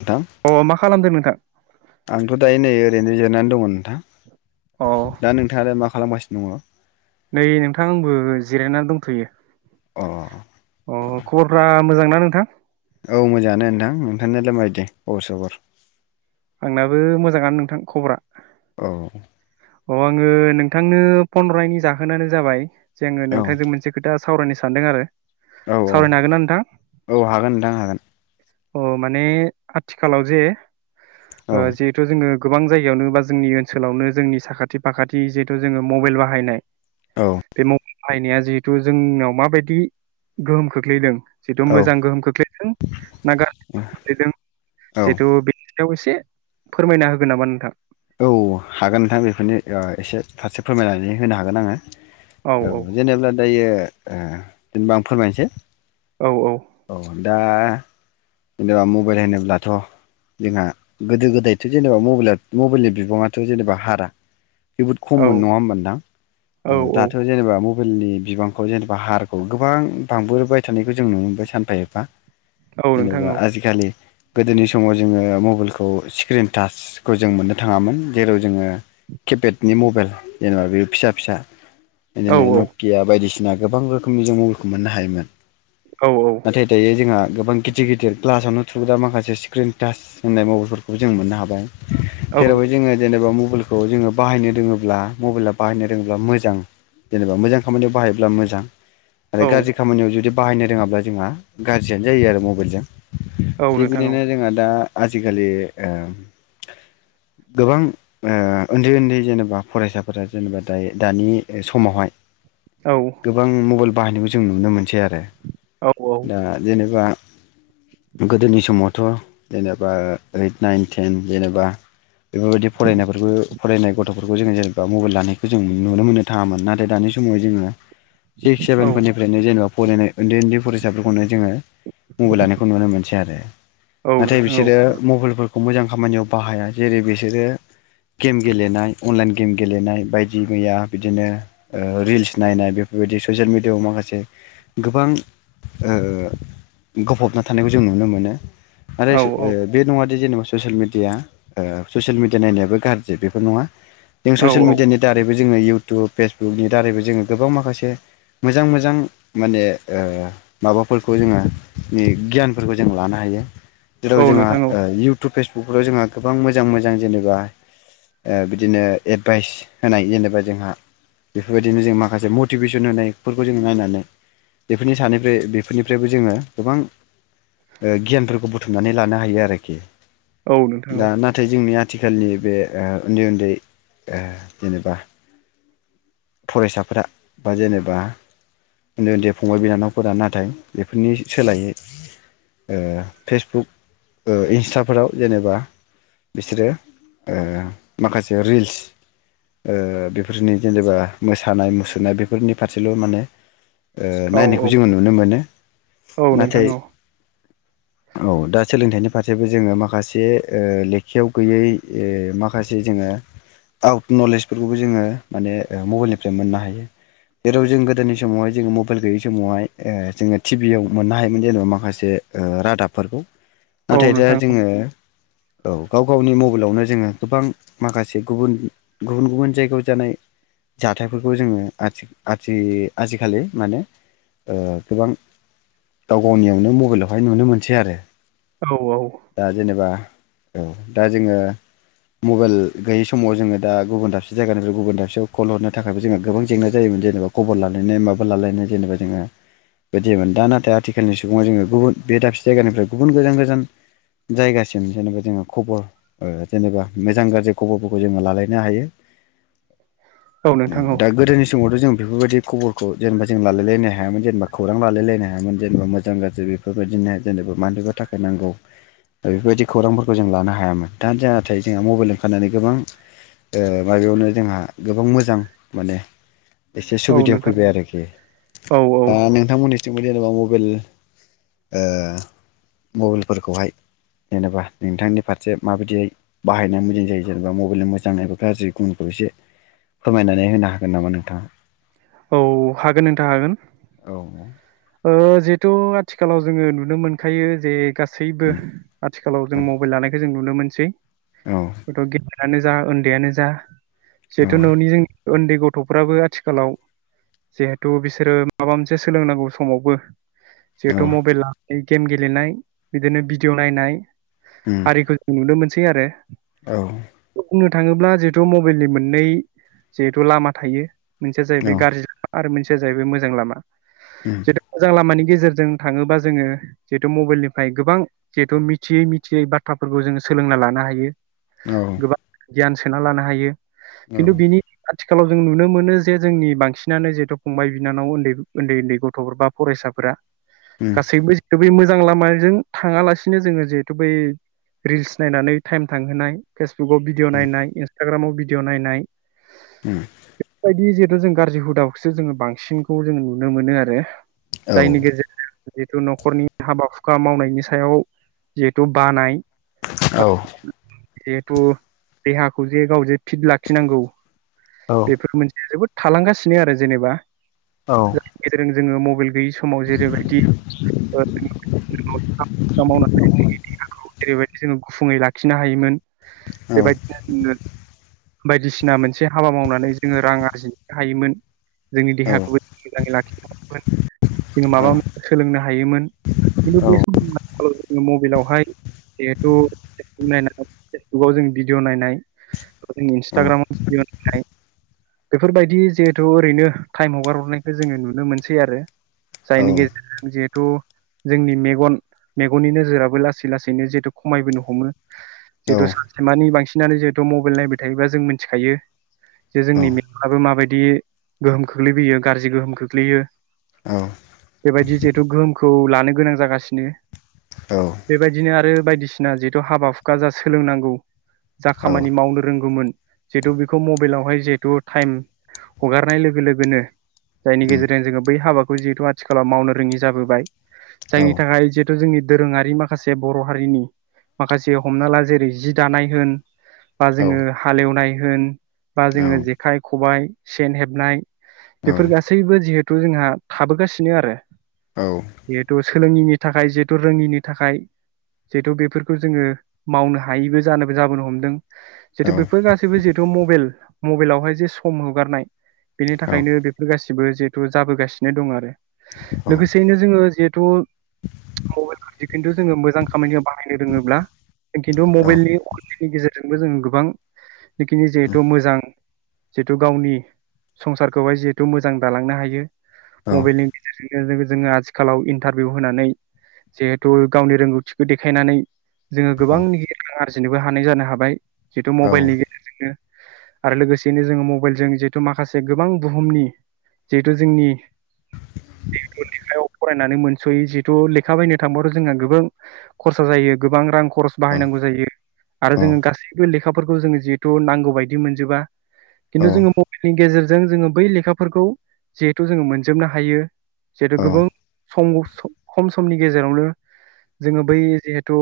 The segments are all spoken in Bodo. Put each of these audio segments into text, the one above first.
नोंथां अ मा खालामदों नोंथां आंथ' दायो नै ओरैनो जेरायना नानै दङ नोंथां अ दा नोंथाङालाय मा खालामगासिनो दङ नै नोंथां आंबो जिरायनानै दंथ'यो अ अ खबरफ्रा मोजां ना नोंथां औ मोजाङानो नोंथां नोंथांनालाय मा बायदि खबर सबर आंनाबो मोजाङानो नोंथां खबरा औ औ आङो नोंथांनो फन हरनायनि जाहोनानो जाबाय जोङो औ नोंथांजों मोनसे खोथा सावरायनो सानदों आरो औ औ सावरायनो हागोन ना नोंथां औ हागोन नोंथां हागोन अ माने आथिखालाव जे औ जिहेथु जोङो गोबां जायगायावनो बा जोंनि ओनसोलावनो जोंनि साखाथि फाखाथि जिहेथु जोङो मबाइल बाहायनाय औ बे मबाइल बाहायनाया जिहेथु जोंनाव माबायदि गोहोम खोख्लैदों जिहेथु औ मोजां गोहोम खोख्लैदों ना गाज्रि गोहोम खोख्लैदों औ जिथु बेनि बेखौ एसे फोरमायना होगोन नामा नोंथां औ हागोन नोंथां बेफोरनो एसे फारसे फोरमायनानै होनो हागोन आङो औ जेनेबा दायो ए जेनेबा आं फोरमायनोसै औ औ दा जेनेबा मबाइल होनोब्लाथ' जोंहा गोदो गोदायथ' जेनेबा मबाइलआ मबाइलनि बिबाङाथ' जेनेबा हारा जोबोद खममोन नङा होमबा नोंथां औ दाथ' जेनेबा मबाइला मबेलनि बिबांखौ जेनेबा हारखौ गोबां बांबोबाय थानायखौ जों नुनो मोनबाय सानफा एफा औ नोंथां जेनेबा औ आजिखालि गोदोनि समाव जोङो मबाइल मबाइलखौ स्क्रिन टाच खौ जों मोननो थाङामोन जेराव जोङो किपेडनि मबाइल जेनेबा बे फिसा फिसा औ बिदिनो नकिया बायदिसिना सिना गोबां रोखोमनि जों मबाइलखौ मोननो हायोमोन औ नाथाय दायो जोंहा गोबां गिदिर गिदिर ग्लास आवनो थुग्रा दा माखासे स्क्रिन टाच होननाय मबाइलफोरखौबो जों मोननो हाबाय औ जेरावहाय जोङो जेनेबा मबाइल मबाइलखौ जोङो बाहायनो रोङोब्ला मबाइला बाहायनो रोङोब्ला मोजां जेनेबा मोजां खामानियाव बाहायोब्ला मोजां औ आरो गाज्रि खामानियाव जुदि बाहायनो रोङाब्ला जोंहा गाज्रियानो जायो आरो मबाइलजों औ थिग नोंथां औ बिदिनो जोंहा दा आजिखालि गोबां उन्दै उन्दै जेनेबा फरायसाफोरा जेनेबा दायो दानि समावहाय औ गोबां मबाइल बाहायनोबो जों नुनो मोनसै आरो औ दा जेनेबा गोदोनि समावथ' जेनेबा ओइट नाइन टेन। जेनेबा बेफोरबायदि फरायनायफोरखौ फरायनाय गथ'फोरखौ जोङो जेनेबा मबाइल लानायखौ जों नुनो मोननो थाङामोन नाथाय दानि समावह जोङो सिक्स सेभेन फोरनिफ्रायनो जेनेबा फरायनाय उन्दै उन्दै फरायसाफोरखौनो जोङो मबाइल लानायखौ नुनो मोनसै आरो। औ नाथाय नोंथां औ बिसोरो मबाइल खौ मोजां खामानियाव बाहाया जेरै बिसोरो गेम गेलेनाय अनलाइन गेम गेलेनाय बायदि मैया बिदिनो रिल्स नायनाय बेफोरबायदि ससियेल मेडियाआव माखासे गोबां गफबना थानायखौ जों नुनो मोनो। आरो औ बे नङादे जेनेबा। ससियेल मिडिया ससियेल मिडिया नायनायाबो गाज्रि बेफोर नङा जों औ ससियेल मिडियानि दारैबो जोङो इउ थु फेसबुकनि दारैबो जोङो गोबां माखासे मोजां मोजां माने माबाफोरखौ जोङो गियानफोरखौ जों लानो हायो। जेराव औ जोंहा नोंथां औ फेसबुकफ्राव जोंहा गोबां मोजां मोजां जेनेबा बिदिनो एडभाइस होनाय जेनेबा जोंहा बेफोरबायदिनो जों माखासे मटिभेसन होनायफोरखौ जो नायनानै बेफोरनि सानैफ्राय बेफोरनिफ्रायबो जोङो गोबां गियानफोरखौ बुथुमनानै लानो हायो आरोखि। औ नोंथां औ दा नाथाय जोंनि आथिखालनि बे उन्दै उन्दै जेनेबा फरायसाफोरा बा जेनेबा उन्दै उन्दै फंबाय बिनानावफोरा नाथाय बेफोरनि सोलायै फेसबुक इन्सटाफोराव जेनेबा बिसोरो माखासे रिल्स बेफोरनि जेनेबा मोसानाय मुसुरनाय बेफोरनि फारसेल' माने औ औ नायनायखौ जोङो नुनो मोनो औ नोंथां नाथाय औ औ दा सोलोंथाइनि जाथेबो जोङो माखासे एसे लेखायाव गैयै माखासे जोङो आउट नलेजफोरखौबो जोङो माने मबाइलनिफ्राय मोननो हायो जेराव जों गोदोनि समावहाय जोङो मबाइल गैयै समावहाय जोङो टिभियाव मोननो हायोमोन जेनेबा माखासे रादाबफोरखौ औ नाथाय दा नोंथां औ जोङो औ गाव गावनि मबाइलावनो जोङो गोबां माखासे गुबुन गुबुन गुबुन जायगायाव जानाय जाथायफोरखौ जोङोथि आथि आजिखालि माने गोबां गाव गावनियावनो मबाइलावहाय नुनो मोनसै आरो औ औ दा जेनेबा औ दा जोङो मबाइल गैयै समाव जोङो दा गुबुन दाबसे जायगानिफ्राय गुबुन दाबसेयाव कल हरनो थाखायबो जोंहा गोबां जेंना जायोमोन जेनेबा खबर लालायनाय माबा लालायनाय जेनेबा जोङो बेदि जायोमोन दा नाथाय आथिखालनि सुबुङाव जोङो गुबुन बे दाबसे जायगानिफ्राय गुबुन गोजान गोजान जायगा। जेनेबा जोङो खबर जेनेबा मोजां गाज्रि खबरफोरखौ जोङो लालायनो हायो। औ नोंथां औ दा गोदोनि समावथ' जों बेफोरबायदि खबरखौ जेनेबा जों लालायलायनो हायामोन जेनेबा खौरां लालायलायनो हायामोन जेनेबा मोजां गाज्रि बेफोरबायदिनो जेनेबा मानोबा थाखाय नांगौ बेफोरबायदि। खौरांफोरखौ जों लानो हायामोन दा जाथथाय जोंहा मबाइल ओंखारनानै गोबां माबायावनो जोंहा गोबां मोजां माने। एसे औ सुबिदायाव नोंथां फैबाय आरोखि औ औ दा नोंथांमोननिसो जेनबा मबाइल मबाइलफोरखौहाय जेनेबा नोंथांनि फारसे माबायदिय बाहायनानै मोजां जायो जेनेबा मबाइलनि मोजां नाय गाज्रि गुबुनखौ एसे फोरमायनानै होनो हागोन नामा नोंथाङा? औ हागोन नोंथां हागोन। जिहेथु आथिखालाव जोङो नुनो मोनखायो जे गासै गासैबो आथिखालाव जों मबाइल लानायखौ जों नुनो मोनै सै। औ अथ' ग नो जा उन्दैयानो जा औ जिहेथु औ न'नि जों उन्दै गथ'फ्राबो आथिखालाव जिहेथु बिसोरो माबा मोनसे सोलोंनांगौ समावबो जिहेथु मबाइला गेम गेलेनाय बिदिनो भिडिअ' नायनाय आरिखौ जों नुनो मोन सै आरो औ बुंनो थाङोब्ला जिहेथु मबाइलनि मोननै जिहेथु लामा थायो मोनसेया जाहैबाय गाज्रि आरो मोनसेया मोनसेया जाहैबाय मोजां लामा उम जिहेथु मोजां लामानि गेजेरजों थाङोबा जोङो जिहेथु मबाइलनिफ्राय गोबां जिहेथु मिथियै मिथियै बाथ्राफोरखौ जोङो सोलोंना लानो हायो। औ गोबां गियान सोना लानो हायो। खिन्थु बिनि थिखालाव जों नुनो मोनो जे जोंनि बांसिनानो जिहेथु फंबाय बिनानाव उन्दै उन्दै उन्दै गथ थ'फोर बा फरायसाफोरा गासैबोै जिहेथु बै मोजां मोजां लामाजों थाङालासिनो जोङो जिहेथु बै रिल्स नायनानै टाइम थांहोनाय फेस इउथुबाव भिडिअ' नायनाय इन्स्टाग्रामाव भिडिअ' नायनाय उम जिहेतु जों गाज्रि हुदाखौसो जोङो बांसिनखौ जों नुनो मोनो आरो जायनि गेजेरजों जिहेथु न'खरनि हाबा हुखा मावनायनि सायाव जिहेथु बानाय औ जिहेथु देहाखौ जे गाव जे फिट लाखिनांगौ। बेफोर मोनसे जोबोद थालांगासिनो आरो जेनेबा औ गेजेरजों जोङो मबाइल गैयि समाव जेरै बायदि [unintelligible] जोंनि देहाखौ जेरैबायदि जोङो गुफुङै लाखिनो हायोमोन। बेबाय दिनो [unintelligible] बायदिसिना मोनसे हाबा मावनानै जोङो रां आरजिनो हायोमोन जोंनि देहाखौबो मोजाङै लाखिनो होन जोङो माबा मोनसे सोलोंनो हा [unintelligible] बे समाव आथिखालाव जोङो मबाइलावहाय जिहेथु फब नायनानै फेसबुकाव जों भिडिअ' नाय जों इन्सटाग्रामाव भिडिअ नायनाय बेफोरबायदि जिहेथु ओरैनो टाइम हगार हरनायखौ जोङो नुनो मोनसै आरो जायनि गेजेरजों [unintelligible] [unintelligible] जोंनि मेगन मेगननि नोजोराबो लासै लासैनो जिहेतु खमायबोनो हमो जिहेतु सानसेमानि बांसिन सिनानो जिहेथु मबाइल नायबाय थायोबा जों मिथिखायो जे जोंनि मेगाबो माबायदि गोहोम खोख्लैबोयो गाज्रि गोहोम खोख्लैयो बेबायदि ज गोहोमखौ लानो गोनां जागासिनो बेबायदिनो आरो बायदिसिना जिहेथु हाबा हुखा जा सोलोंनांगौ जा खामानि मावनो रोंगौमोन जिहेतु बेखौ मबाइलावहाय जिहेतु टाइम हगारनाय लोगो लोगोनो जायनि गेजेरजों जोङो बै हाबाखौ जिहेतु आथिखालाव मावनो रोङि जाबोबाय जायनि थाखाय जिहेथु जोंनि दोरोङारि माखासे बर' हारिनि माखासे हमना ला जेरै जि दानाय होन बा जोङो हालेवनाय होन बा जोङो जेखाइ खबाइ सेन हेबनाय बेफोर गासैबो जिहेथु जोंहा थाबोगासिनो आरो । औ जिेतु सोलोङैनि थाखाय जिहेतु रोङिनि थाखाय जिहेतु बेफोरखौ जोङो मावनो हायैबो जानोबो जाबोनो हमदों जिहेतु बेफोर गासैबो जिहेतु मबेल मबेलावहाय जे सम होगारनाय बेनि थाखायनो बेफोर गासिबो जिहेतु जाबोगासिनो दं आरो लोगोसे सिनो जोङो जिहेथु मबाइल जि खिन्थु जोङो मोजां खामानिखौ बाहायनो रोङोब्ला जों खिन्थु मबाइलनि अनलाइननि गेजेरजोंबो जोङो गोबां जिखिनि जिहेथु मोजां जिहेतु गावनि संसारखौहाय जिहेथु मोजां दालांनो हायो । मबाइलनि [unintelligible] जोङो आथिखालाव इन्टारभिउ होनानै जिहेथु गावनि रोंगौथिखौ देखायनानै जोङो गोबांख रां आरजिनोबो हानाय जानो हाबाय । जितु मबाइलनि गेजेरजोंनो आरो लोगोसेयैनो जोङो मबाइलजों जिहेथु माखासे गोबां बुहुमनि जिहेथु जोंनि लेखायाव फरायनानै मोनस'यै जिहेथु लेखा बायनो थांबाथ' जोंहा गोबां खरसा जायो गोबां रां खरस बाहायनांगौ जायो आरो जोङो गासैबो लेखा लेखाफोरखौ जोङो जिहेथु नांगौ बायदि मोनजोबा । खिन्थु जोङो मबाइ नि गेजेरजों जोङो बै लेखाफोरखौ जिहेथु जोङो मोनजोबनो हायो । जिहेथ' गोबाव सम खम समनि गेजेरावनो जोङो बै जिहेथु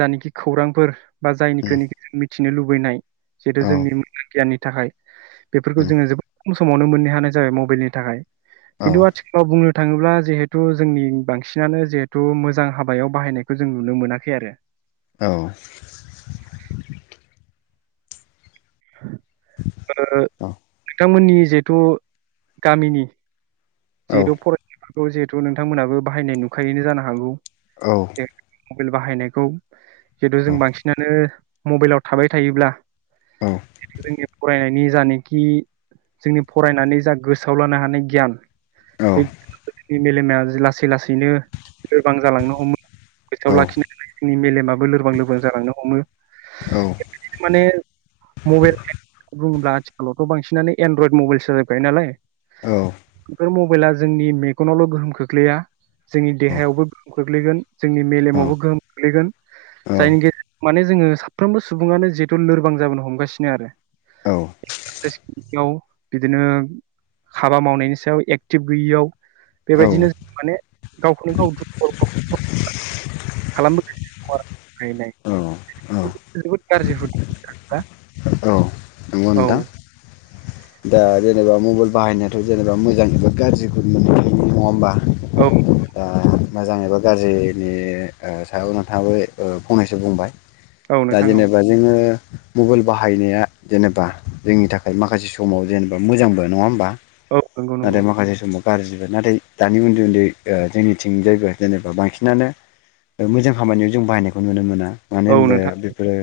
जानिखि खौरांफोर बा जायनिखनोखि जा मिथिनो लुबैनाय जिहेथु जोंनि मोजां गियाननि थाखाय बेफोरखौ जोङो जोबोद खम समावनो मोननो हानाय जाबाय मबाइलनि थाखाय । किन्थु आथिखालाव बुंनो थाङोब्ला जिहेथु जोंनि बांसिनानो जिहेथु मोजां हाबायाव बाहायनायखौ जों नुनो मोनाखै आरो औ [unintelligible] बिथांमोननि जिहेथु गामिनि जिहेथु [unintelligible] खौ जिहेथु नोंथांमोनहाबो बाहायनाय नुखायैनो जानो हागौ । औ मबाइल बाहायनायखौ जितु जों बांसिनानो मबाइलाव थाबाय थायोब्ला जिथुखि जोंनि फरायनायनि जानखि जोंनि फरायनानै जा गोसोआव लानो हानाय गियान बे मेलेमा लासै लासैनो लोरबां जालांनो हमो गोसोआव लाखिनानै जोंनि मेलेमाबो लोरबां लोरबां जालांनो हमो माने मबाइल बुङोब्ला आथिखालावथ' बांसिनानो एनड्रयड मबाइलसो [unintelligible] बाय नालाय । बेफोर मबाइला जोंनि मेगनावल' गोहोम खोख्लैया जोंनि देहायावबो गोहोम खोख्लैगोन जोंनि मेलेमावबो गोहोम खोख्लैगोन जायनि गेजेराव माने जोङो साफ्रोमबो सुबुङानो जिहेथु लोरबां जाबोनो हमगासिनो आरो औ एक्सारसाइसयाव बिदिनो हाबा मावनायनि सायाव एक्टिभ गैयियाव बेबायदिनो ज माने गावखौनो गाव दुखुआव खालाम [unintelligible] औ औ जोबोद गाज्रि हुदा [unintelligible] औ दा जेनेबा मबाइल बाहायनायाथ' जेनेबा मोजां एबा गाज्रिखौ मोनबाय थायो नङा होमबा? औ दा मोजां एबा गाज्रिनि सायाव नोंथाङाबो ओ फंनैसो बुंबाय औ । दा नोंथां औ जेनेबा जोङो मबाइल बाहायनाया जेनेबा जोंनि थाखाय माखासे समाव जेनेबा मोजांबो नङा होमबा? औ नंगौ नाथाय नंगौ माखासे समाव गाज्रिबो नाथाय दानि उन्दै उन्दै ओ जोंनिथिंजायबो जेनेबा बांसिनानो ओ मोजां खामानियाव जों बाहायनायखौ नुनो मोना मानो औ होनबा नोंथां बेफोरो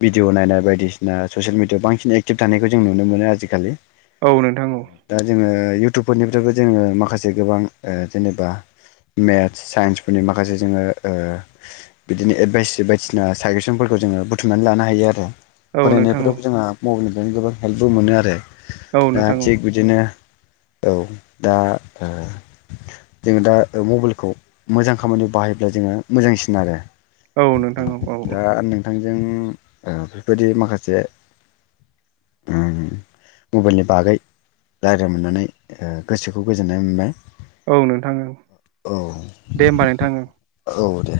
भिडिअ नायनाय बायसिना ससियेल मिडिआव बांसिन एखटिब थानायखौ जों नुनो मोनो आजिखालि औ नोंथां औ इयउटुबफोरनिफ्रायबो जोङो माखासे गोबां ओ जेनेबा मेथ्स साइन्सफोरनि माखासे जोङो ओ बिदिनो एडभाइस बायदिसिना साजेसनफोरखौ जोङो बुथुमनानै लानो हायो आरो । औ नोंथां औ फरायनायफोराव जोंहा मबाइलनिफ्रायनो गोबां हेल्पबो मोनो आरो औ दा नोंथां औ थिगबिदिनो औ दा ओ जोङो दा मबाइलखौ मोजां खामानियाव बाहायोब्ला जोङो मोजांसिन आरो । औ नोंथां औ औ जों ओ बेबायदि माखासे उम मबाइलनि बागै रायज्लाय मोननानै ओ गोसोखौ गोजोननाय मोनबाय । औ नोंथां दे होमबा नोंथां औ दे